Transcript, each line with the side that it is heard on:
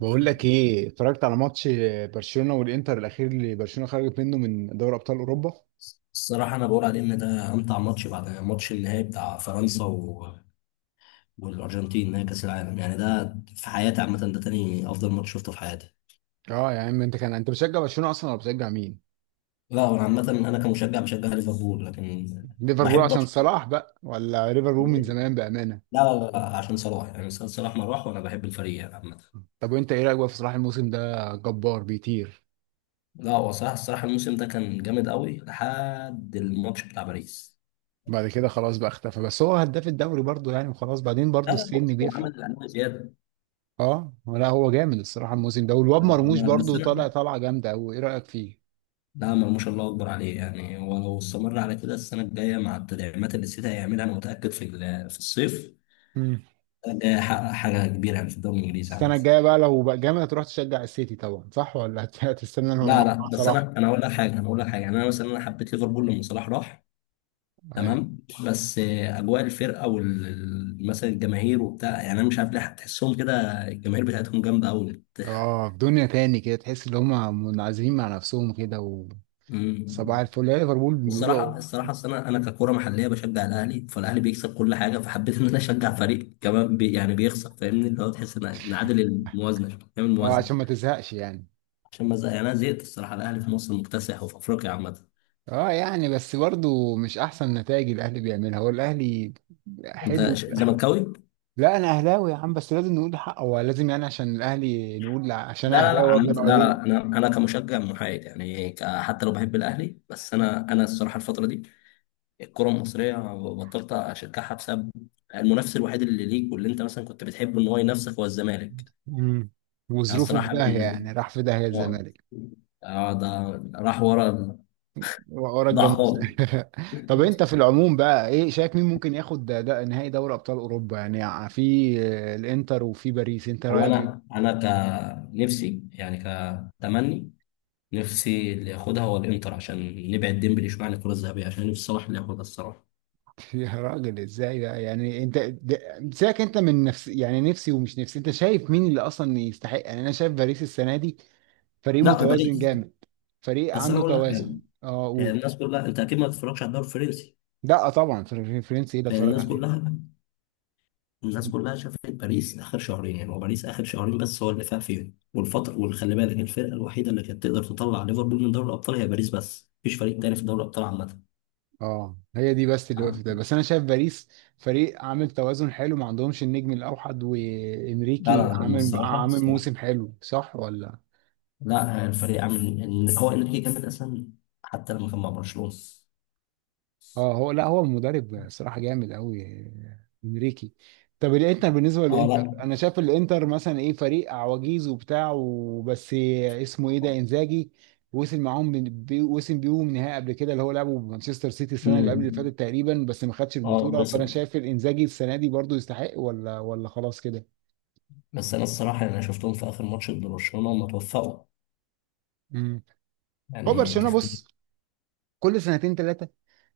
right: بقول لك ايه، اتفرجت على ماتش برشلونه والانتر الاخير اللي برشلونه خرجت منه من دوري ابطال اوروبا.
left: الصراحة أنا بقول عليه إن ده أمتع ماتش بعد ماتش النهائي بتاع فرنسا والأرجنتين، نهائي كأس العالم. يعني ده في حياتي عامة ده تاني أفضل ماتش شفته في حياتي.
right: اه يا عم، انت بتشجع برشلونه اصلا ولا بتشجع مين؟
left: لا، أنا عامة، أنا كمشجع بشجع ليفربول، لكن
right: ليفربول
left: بحب
right: عشان
left: برشلونة.
right: صلاح بقى، ولا ليفربول من
left: ليه؟
right: زمان بامانه؟
left: لا لا لا، عشان صلاح، يعني سيد صلاح ما راح وأنا بحب الفريق يعني عامة.
right: طب وانت ايه رايك بقى في صلاح؟ الموسم ده جبار، بيطير.
left: لا، هو صلاح الصراحة الموسم ده كان جامد قوي لحد الماتش بتاع باريس.
right: بعد كده خلاص بقى اختفى، بس هو هداف الدوري برضه يعني، وخلاص بعدين
left: لا
right: برضه
left: لا،
right: السن
left: هو عمل
right: بيفرق.
left: الألعاب زيادة.
right: اه لا هو جامد الصراحه الموسم ده، والواد
left: لا،
right: مرموش
left: بس
right: برضه
left: أنا،
right: طالع طالعه جامده قوي، ايه رايك
left: نعم، ما شاء الله، اكبر عليه. يعني ولو استمر على كده السنه الجايه مع التدعيمات اللي السيتي هيعملها، انا متاكد في في الصيف
right: فيه؟
left: الجاي هيحقق حاجه كبيره يعني في الدوري الانجليزي
right: السنة
left: عامة.
right: الجاية بقى لو بقى جامد هتروح تشجع السيتي طبعا، صح ولا هتستنى إنه
left: لا
right: مع
left: لا، بس انا
right: صلاح؟
left: انا هقول لك حاجه، يعني انا مثلا انا حبيت ليفربول لما صلاح راح،
right: ايوه.
left: تمام؟ بس اجواء الفرقه مثلا الجماهير وبتاع، يعني انا مش عارف ليه تحسهم كده. الجماهير بتاعتهم جامده
right: اه، في دنيا تاني كده تحس ان هم منعزلين مع نفسهم كده.
left: قوي.
right: وصباح الفل يا ليفربول، بيقولوا.
left: والصراحه، الصراحه اصل انا ككوره محليه بشجع الاهلي، فالاهلي بيكسب كل حاجه، فحبيت ان انا اشجع فريق كمان يعني بيخسر، فاهمني؟ اللي هو تحس إن عادل الموازنه شوية، نعمل
right: اه آه،
left: موازنه.
right: عشان ما تزهقش يعني.
left: عشان ما زهق، يعني انا زهقت الصراحه. الاهلي في مصر مكتسح وفي افريقيا عامه.
right: اه يعني، بس برضو مش احسن نتائج الاهلي بيعملها هو الاهلي.
left: انت
right: حلو.
left: زملكاوي؟
right: لا انا اهلاوي يا عم، بس لازم نقول حقه هو، لازم يعني عشان الاهلي نقول عشان
left: لا لا لا،
right: اهلاوي
left: عامه،
right: وابن
left: لا
right: عليه.
left: لا، انا كمشجع محايد، يعني حتى لو بحب الاهلي، بس انا الصراحه الفتره دي الكره المصريه بطلت اشجعها، بسبب المنافس الوحيد اللي ليك واللي انت مثلا كنت بتحبه ان هو ينافسك هو الزمالك.
right: مم.
left: يعني
right: وظروفه في
left: الصراحه،
right: داهية، يعني راح في داهية
left: اه،
right: الزمالك.
left: اه، ده راح ورا ال-
right: ورا
left: ضاع
right: الجاموس.
left: خالص.
right: طب انت في العموم بقى ايه، شايف مين ممكن ياخد ده نهائي دوري ابطال اوروبا يعني، في آه، الانتر وفي باريس، انت
left: هو
right: رايك
left: انا
right: ايه؟
left: انا كنفسي، يعني كتمني، نفسي اللي ياخدها هو الانتر عشان نبعد ديمبلي شويه عن الكره الذهبيه، عشان نفسي صلاح اللي ياخدها الصراحه.
right: يا راجل ازاي بقى يعني، سيبك انت من نفس يعني نفسي ومش نفسي، انت شايف مين اللي اصلا يستحق؟ يعني انا شايف باريس السنه دي فريق
left: لا،
right: متوازن
left: باريس.
right: جامد. فريق
left: بس انا
right: عنده
left: اقول لك حاجه،
right: توازن. اه،
left: هي
right: قول.
left: الناس كلها انت اكيد ما تتفرجش على الدوري الفرنسي.
right: لا طبعا، فرنسي ايه ده
left: لان
right: اتفرج
left: الناس
right: عليه.
left: كلها الناس كلها شافت باريس اخر شهرين. يعني هو باريس اخر شهرين بس هو اللي فاق فيهم، والفتره، وخلي بالك الفرقه الوحيده اللي كانت تقدر تطلع ليفربول من دوري الابطال هي باريس، بس مفيش فريق تاني في دوري الابطال عامه.
right: اه، هي دي بس اللي وقفت. بس انا شايف باريس فريق عامل توازن حلو، ما عندهمش النجم الاوحد،
left: لا لا
right: وانريكي
left: لا، هم
right: عامل
left: الصراحة
right: عامل
left: الصراحة
right: موسم حلو صح ولا؟
left: لا، الفريق عامل إن هو إنريكي جامد أصلا حتى لما كان مع برشلونة.
right: اه، هو لا هو المدرب صراحة جامد قوي، انريكي. طب الانتر، بالنسبة
left: اه.
right: للانتر
left: لا.
right: انا شايف الانتر مثلا ايه، فريق عواجيز وبتاع، وبس اسمه ايه ده انزاجي. وصل معاهم من- بي- وصل بيهم نهائي قبل كده، اللي هو لعبه بمانشستر سيتي السنه اللي قبل اللي
left: مم.
right: فاتت تقريبا، بس ما خدش
left: اه،
right: البطوله،
left: خسر.
right: فانا شايف الانزاجي السنه دي برضو يستحق ولا خلاص كده؟
left: بس أنا الصراحة يعني أنا شفتهم في آخر ماتش ضد برشلونة، هم توفقوا
right: مم. هو
left: يعني،
right: برشلونه
left: تختلف.
right: بص، كل سنتين ثلاثه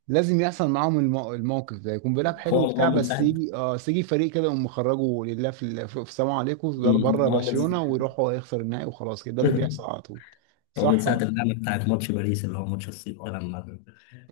right: لازم يحصل معاهم الموقف ده، يكون بيلعب
left: هو
right: حلو
left: هو
right: وبتاع،
left: من
right: بس
left: ساعة.
right: يجي اه بس يجي فريق كده، يقوم مخرجه لله في السلام عليكم بره
left: مم. هو من
right: برشلونه، ويروح هو يخسر النهائي وخلاص كده، ده اللي بيحصل على طول.
left: هو من
right: صح
left: ساعة
right: هو.
left: اللعنة بتاعت ماتش باريس، اللي هو ماتش الصيف ده لما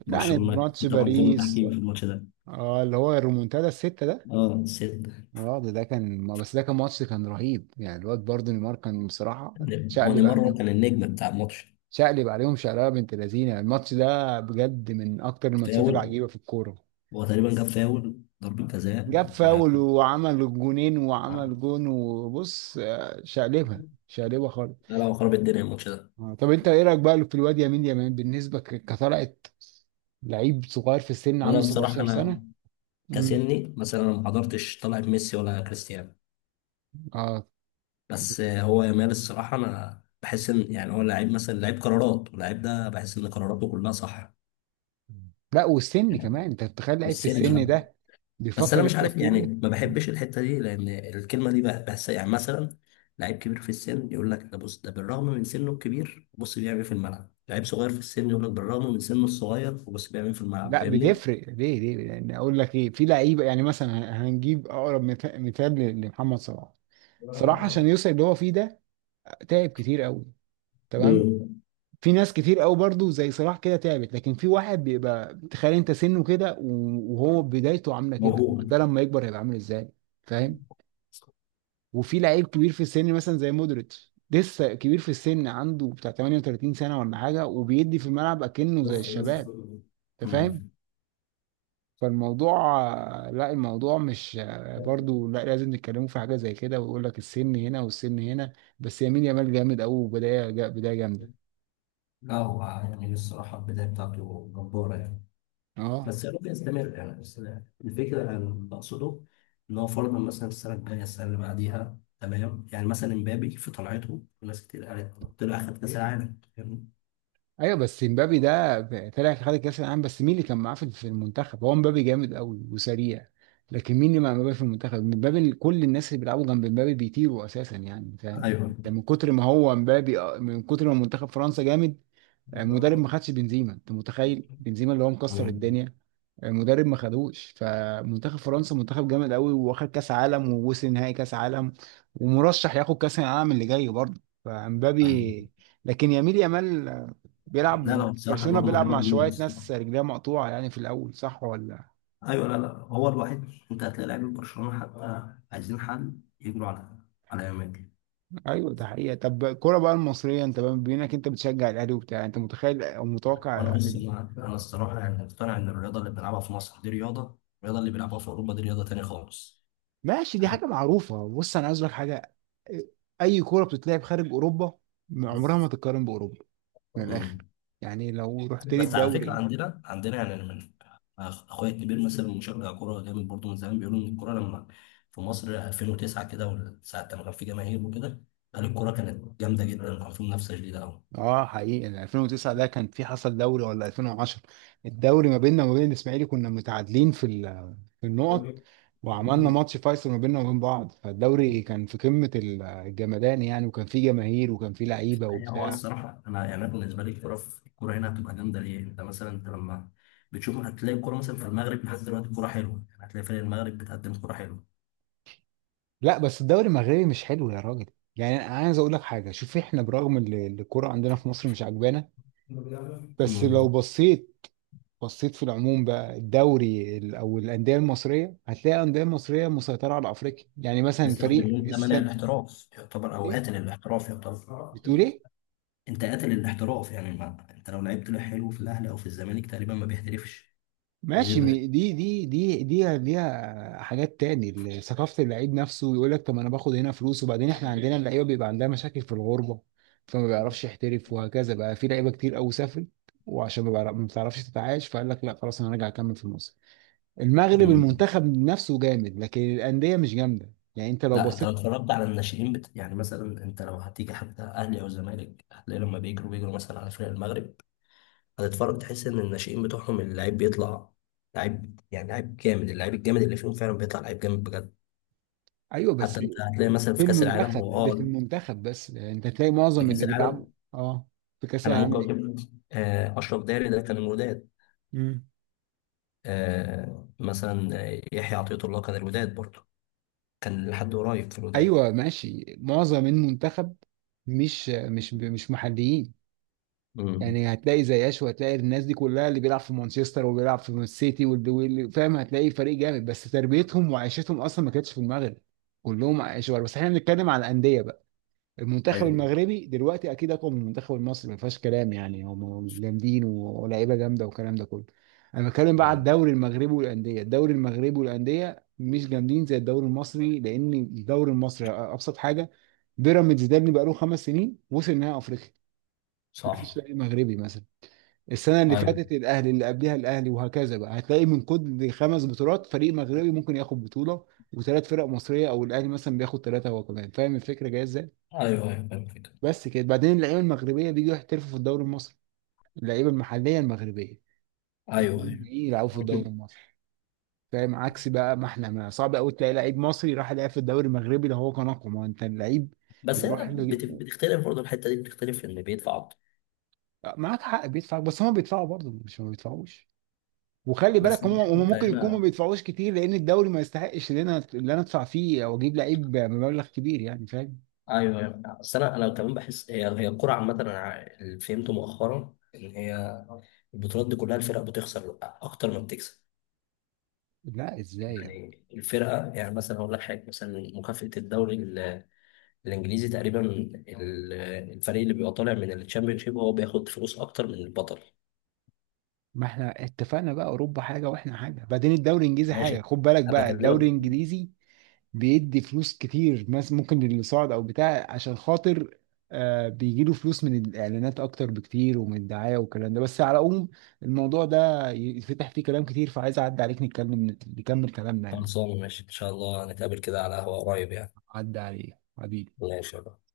right: يعني
left: برشلونة كان،
right: ماتش
left: في طبعا ظلم
right: باريس.
left: تحكيمي في الماتش ده.
right: اه، اللي هو الريمونتادا السته ده.
left: اه، الصيف
right: اه، ده كان ماتش كان رهيب يعني، الواد برضه نيمار كان بصراحه.
left: ده. هو
right: شقلب
left: نيمار هو
right: عليهم
left: كان النجم بتاع الماتش.
right: شقلب عليهم شقلبه بنت لذينه، الماتش ده بجد من اكتر الماتشات
left: فاول.
right: العجيبه في الكوره.
left: هو تقريبا جاب فاول ضربة جزاء.
right: جاب
left: و...
right: فاول، وعمل جونين، وعمل جون وبص آه، شقلبها شقلبها خالص.
left: لا لا، هو خرب الدنيا الماتش ده.
right: آه، طب انت ايه رايك بقى في الواد يمين يمين، بالنسبه كطلعت، لعيب صغير في السن
left: وانا
right: عنده
left: الصراحه
right: 17
left: انا
right: سنه. امم
left: كسني مثلا انا ما حضرتش طلعه ميسي ولا كريستيانو،
right: اه
left: بس هو يامال الصراحه انا بحس ان يعني هو لعيب مثلا لعيب قرارات، واللعيب ده بحس ان قراراته كلها صح.
right: لا، والسن كمان انت تخيل لعيب في
left: والسن
right: السن
left: بقى.
right: ده
left: بس انا
right: بيفكر
left: مش عارف،
right: التفكير
left: يعني
right: ده.
left: ما
right: مم.
left: بحبش الحته دي، لان الكلمه دي بحسها، يعني مثلا لعيب كبير في السن يقول لك ده، بص ده بالرغم من سنه الكبير بص بيعمل إيه في الملعب، لعيب صغير في السن يقول لك بالرغم من سنه الصغير وبص بيعمل إيه في الملعب.
right: لا
left: فاهمني؟
right: بتفرق، ليه؟ لان اقول لك ايه، في لعيبه يعني مثلا هنجيب اقرب مثال لمحمد صلاح. صلاح عشان يوصل اللي هو فيه ده تعب كتير قوي. تمام.
left: امم.
right: في ناس كتير قوي برضو زي صلاح كده تعبت، لكن في واحد بيبقى، تخيل انت سنه كده وهو بدايته عامله كده،
left: موهوب.
right: ده لما يكبر هيبقى عامل ازاي، فاهم؟ وفي لعيب كبير في السن مثلا زي مودريتش، لسه كبير في السن عنده بتاع 38 سنه ولا حاجه، وبيدي في الملعب اكنه زي الشباب. انت فاهم.
left: مم.
right: فالموضوع. لا الموضوع مش، برضو لا لازم نتكلموا في حاجه زي كده ويقول لك السن هنا والسن هنا. بس يمين يامال جامد قوي، وبدايه جامده.
left: لا، هو يعني الصراحة البداية بتاعته جبارة يعني،
right: اه.
left: بس يا رب يستمر يعني. بس الفكرة اللي أنا بقصده إن هو فرضا مثلا السنة الجاية، السنة اللي بعديها، تمام؟ يعني مثلا امبابي في طلعته ناس كتير قالت طلع أخد كأس العالم، فاهمني؟
right: ايوه، بس مبابي ده طلع خد كاس العالم، بس مين اللي كان معاه في المنتخب؟ هو مبابي جامد قوي وسريع. لكن مين اللي مع مبابي في المنتخب؟ كل الناس اللي بيلعبوا جنب مبابي بيطيروا اساسا يعني، فاهم؟
left: أيوه.
right: ده من كتر ما منتخب فرنسا جامد. مدرب ما خدش بنزيما، انت متخيل بنزيما اللي هو مكسر
left: مم.
right: الدنيا. مدرب ما خدوش، فمنتخب فرنسا منتخب جامد قوي، واخد كاس عالم، ووصل نهائي كاس عالم. ومرشح ياخد كاس العالم اللي جاي برضه،
left: أيوه،
right: فامبابي. لكن يميل يامال
left: لا
right: بيلعب
left: لا، بصراحة
right: برشلونة،
left: الواد
right: بيلعب
left: موهبة
right: مع
left: مليون
right: شوية
left: بصراحة.
right: ناس رجليها مقطوعة يعني في الأول، صح ولا؟
left: أيوه، لا لا، هو الوحيد. أنت هتلاقي لعيبة برشلونة حتى عايزين حل يجروا على إمبابي.
right: أيوه، ده حقيقة. طب الكورة بقى المصرية، أنت بما إنك أنت بتشجع الأهلي وبتاع، أنت متخيل أو
left: وأنا
right: متوقع؟
left: بص، أنا الصراحة يعني مقتنع إن الرياضة اللي بنلعبها في مصر دي الرياضة اللي بيلعبوها في أوروبا دي رياضة تانية خالص.
right: ماشي، دي حاجة معروفة، بص أنا عايز لك حاجة. أي كورة بتتلعب خارج أوروبا
left: يعني
right: عمرها ما تتقارن بأوروبا، من الآخر. يعني لو رحت لي
left: بس على فكره،
right: الدوري.
left: عندنا يعني انا من أخ- اخويا الكبير، مثلا مشجع كوره جامد برضه من زمان، بيقولوا ان الكوره لما في مصر 2009 كده، وساعه لما كان في جماهير وكده، قال الكوره كانت جامده جدا وكان في منافسه شديده قوي.
right: اه حقيقي، ال 2009 ده كان في حصل دوري، ولا 2010؟ الدوري ما بيننا وما بين الإسماعيلي كنا متعادلين في النقط. وعملنا ماتش فيصل ما بيننا وبين بعض، فالدوري كان في قمة الجمدان يعني، وكان فيه جماهير، وكان فيه لعيبة
left: هو
right: وبتاع.
left: الصراحة أنا يعني، أنا بالنسبة لي في الكورة هنا هتبقى جامدة ليه؟ أنت مثلا أنت لما بتشوف هتلاقي الكورة مثلا في المغرب لحد دلوقتي الكورة حلوة، يعني هتلاقي فريق المغرب بتقدم كورة حلوة.
right: لا بس الدوري المغربي مش حلو يا راجل. يعني انا عايز اقول لك حاجه، شوف احنا برغم ان الكوره عندنا في مصر مش عجبانا. بس لو
left: امم.
right: بصيت في العموم بقى الدوري او الانديه المصريه، هتلاقي الانديه المصريه مسيطره على افريقيا، يعني مثلا
left: بسبب
right: فريق
left: إن أنت مانع
right: السنه.
left: الاحتراف يعتبر، أو
right: ايه؟
left: قاتل الاحتراف يعتبر.
right: بتقول ايه؟
left: انت قاتل الاحتراف، يعني ما انت لو لعبت له حلو في الاهلي او في الزمالك تقريبا ما بيحترفش.
right: ماشي،
left: غير.
right: دي ليها حاجات تاني، ثقافة اللعيب نفسه يقول لك طب ما انا باخد هنا فلوس، وبعدين احنا عندنا اللعيبة بيبقى عندها مشاكل في الغربة. فما بيعرفش يحترف، وهكذا بقى في لعيبة كتير قوي سافرت. وعشان ما بتعرفش تتعايش، فقال لك لا خلاص انا راجع اكمل في مصر. المغرب
left: مم.
right: المنتخب نفسه جامد، لكن الأندية مش جامدة يعني انت لو
left: لا انت لو
right: بصيت.
left: اتفرجت على الناشئين يعني مثلا، انت لو هتيجي حتى اهلي او زمالك هتلاقي لما بيجروا مثلا على فرق المغرب، هتتفرج تحس ان الناشئين بتوعهم اللعيب بيطلع لعيب، يعني لعيب جامد. اللعيب الجامد اللي فيهم فعلا بيطلع لعيب جامد بجد.
right: ايوه بس
left: حتى انت هتلاقي مثلا
right: في المنتخب، اللي في المنتخب بس يعني انت تلاقي
left: في
right: معظم
left: كاس
right: اللي بيلعبوا
left: العالم
right: اه في كأس
left: انا
right: العالم.
left: ممكن اقول لك، اشرف داري ده كان الوداد،
right: ايه،
left: مثلا يحيى عطية الله كان الوداد برضه، كان لحد قريب في الوداد.
right: ايوه ماشي، معظم المنتخب مش محليين.
left: امم.
right: يعني هتلاقي زي اشو، هتلاقي الناس دي كلها اللي بيلعب في مانشستر وبيلعب في السيتي واللي فاهم، هتلاقي فريق جامد، بس تربيتهم وعيشتهم اصلا ما كانتش في المغرب. كلهم عايشوا بره. بس احنا بنتكلم على الانديه بقى. المنتخب
left: ايوه.
right: المغربي دلوقتي اكيد اقوى من المنتخب المصري ما فيهاش كلام يعني، هم جامدين ولاعيبه جامده والكلام ده كله. انا بتكلم بقى على
left: أمم.
right: الدوري المغربي والانديه، الدوري المغربي والانديه مش جامدين زي الدوري المصري، لان الدوري المصري ابسط حاجه. بيراميدز ده اللي بقاله 5 سنين وصل نهائي افريقيا. ما فيش
left: صح.
right: فريق مغربي مثلا. السنه اللي
left: ايوه.
right: فاتت الاهلي، اللي قبلها الاهلي، وهكذا بقى. هتلاقي من كل خمس بطولات فريق مغربي ممكن ياخد بطوله. وثلاث فرق مصريه، او الاهلي مثلا بياخد ثلاثه هو كمان، فاهم الفكره جايه ازاي؟
left: ايوه، ايوه، فاهم الفكرة.
right: بس كده. بعدين اللعيبه المغربيه بيجوا يحترفوا في الدوري المصري، اللعيبه المحليه المغربيه.
left: ايوه،
right: هتلاقيهم
left: ايوه.
right: جايين يلعبوا في الدوري
left: مم.
right: المصري. فاهم عكس بقى، ما احنا، ما صعب قوي تلاقي لعيب مصري راح يلعب في الدوري المغربي، ده هو كان اقوى ما هو انت اللعيب.
left: بس هنا
right: بيروح ل...
left: بتختلف برضه الحته دي، بتختلف في اللي بيدفع اكتر.
right: معاك حق بيدفع، بس هم بيدفعوا برضه مش ما بيدفعوش. وخلي
left: بس
right: بالك هم
left: انت
right: ممكن يكونوا ما
left: هنا،
right: بيدفعوش كتير، لان الدوري ما يستحقش ان انا ادفع فيه او اجيب لعيب بمبلغ كبير يعني، فاهم؟
left: ايوه ايوه، بس انا كمان بحس هي الكوره عامه، انا اللي فهمته مؤخرا ان هي البطولات دي كلها الفرق بتخسر اكتر ما بتكسب.
right: لا ازاي يعني؟
left: يعني الفرقه، يعني مثلا هقول لك حاجه، مثلا مكافاه الدوري الانجليزي تقريبا الفريق اللي بيبقى طالع من الشامبيونشيب هو بياخد فلوس اكتر من البطل.
right: ما احنا اتفقنا بقى، اوروبا حاجه واحنا حاجه، بعدين الدوري الانجليزي حاجه،
left: ماشي،
right: خد بالك
left: هبقى
right: بقى. الدوري
left: اكلمك.
right: الانجليزي بيدي فلوس كتير مثلا ممكن للي صعد او بتاع عشان خاطر، آه، بيجي له فلوس من الاعلانات اكتر بكتير ومن الدعايه والكلام ده. بس على العموم الموضوع ده يفتح فيه كلام كتير، فعايز اعدي عليك نتكلم نكمل كلامنا يعني.
left: خلصانه، ماشي، ان شاء الله نتقابل كده على قهوه قريب يعني.
right: عدى عليك حبيبي.
left: ماشي.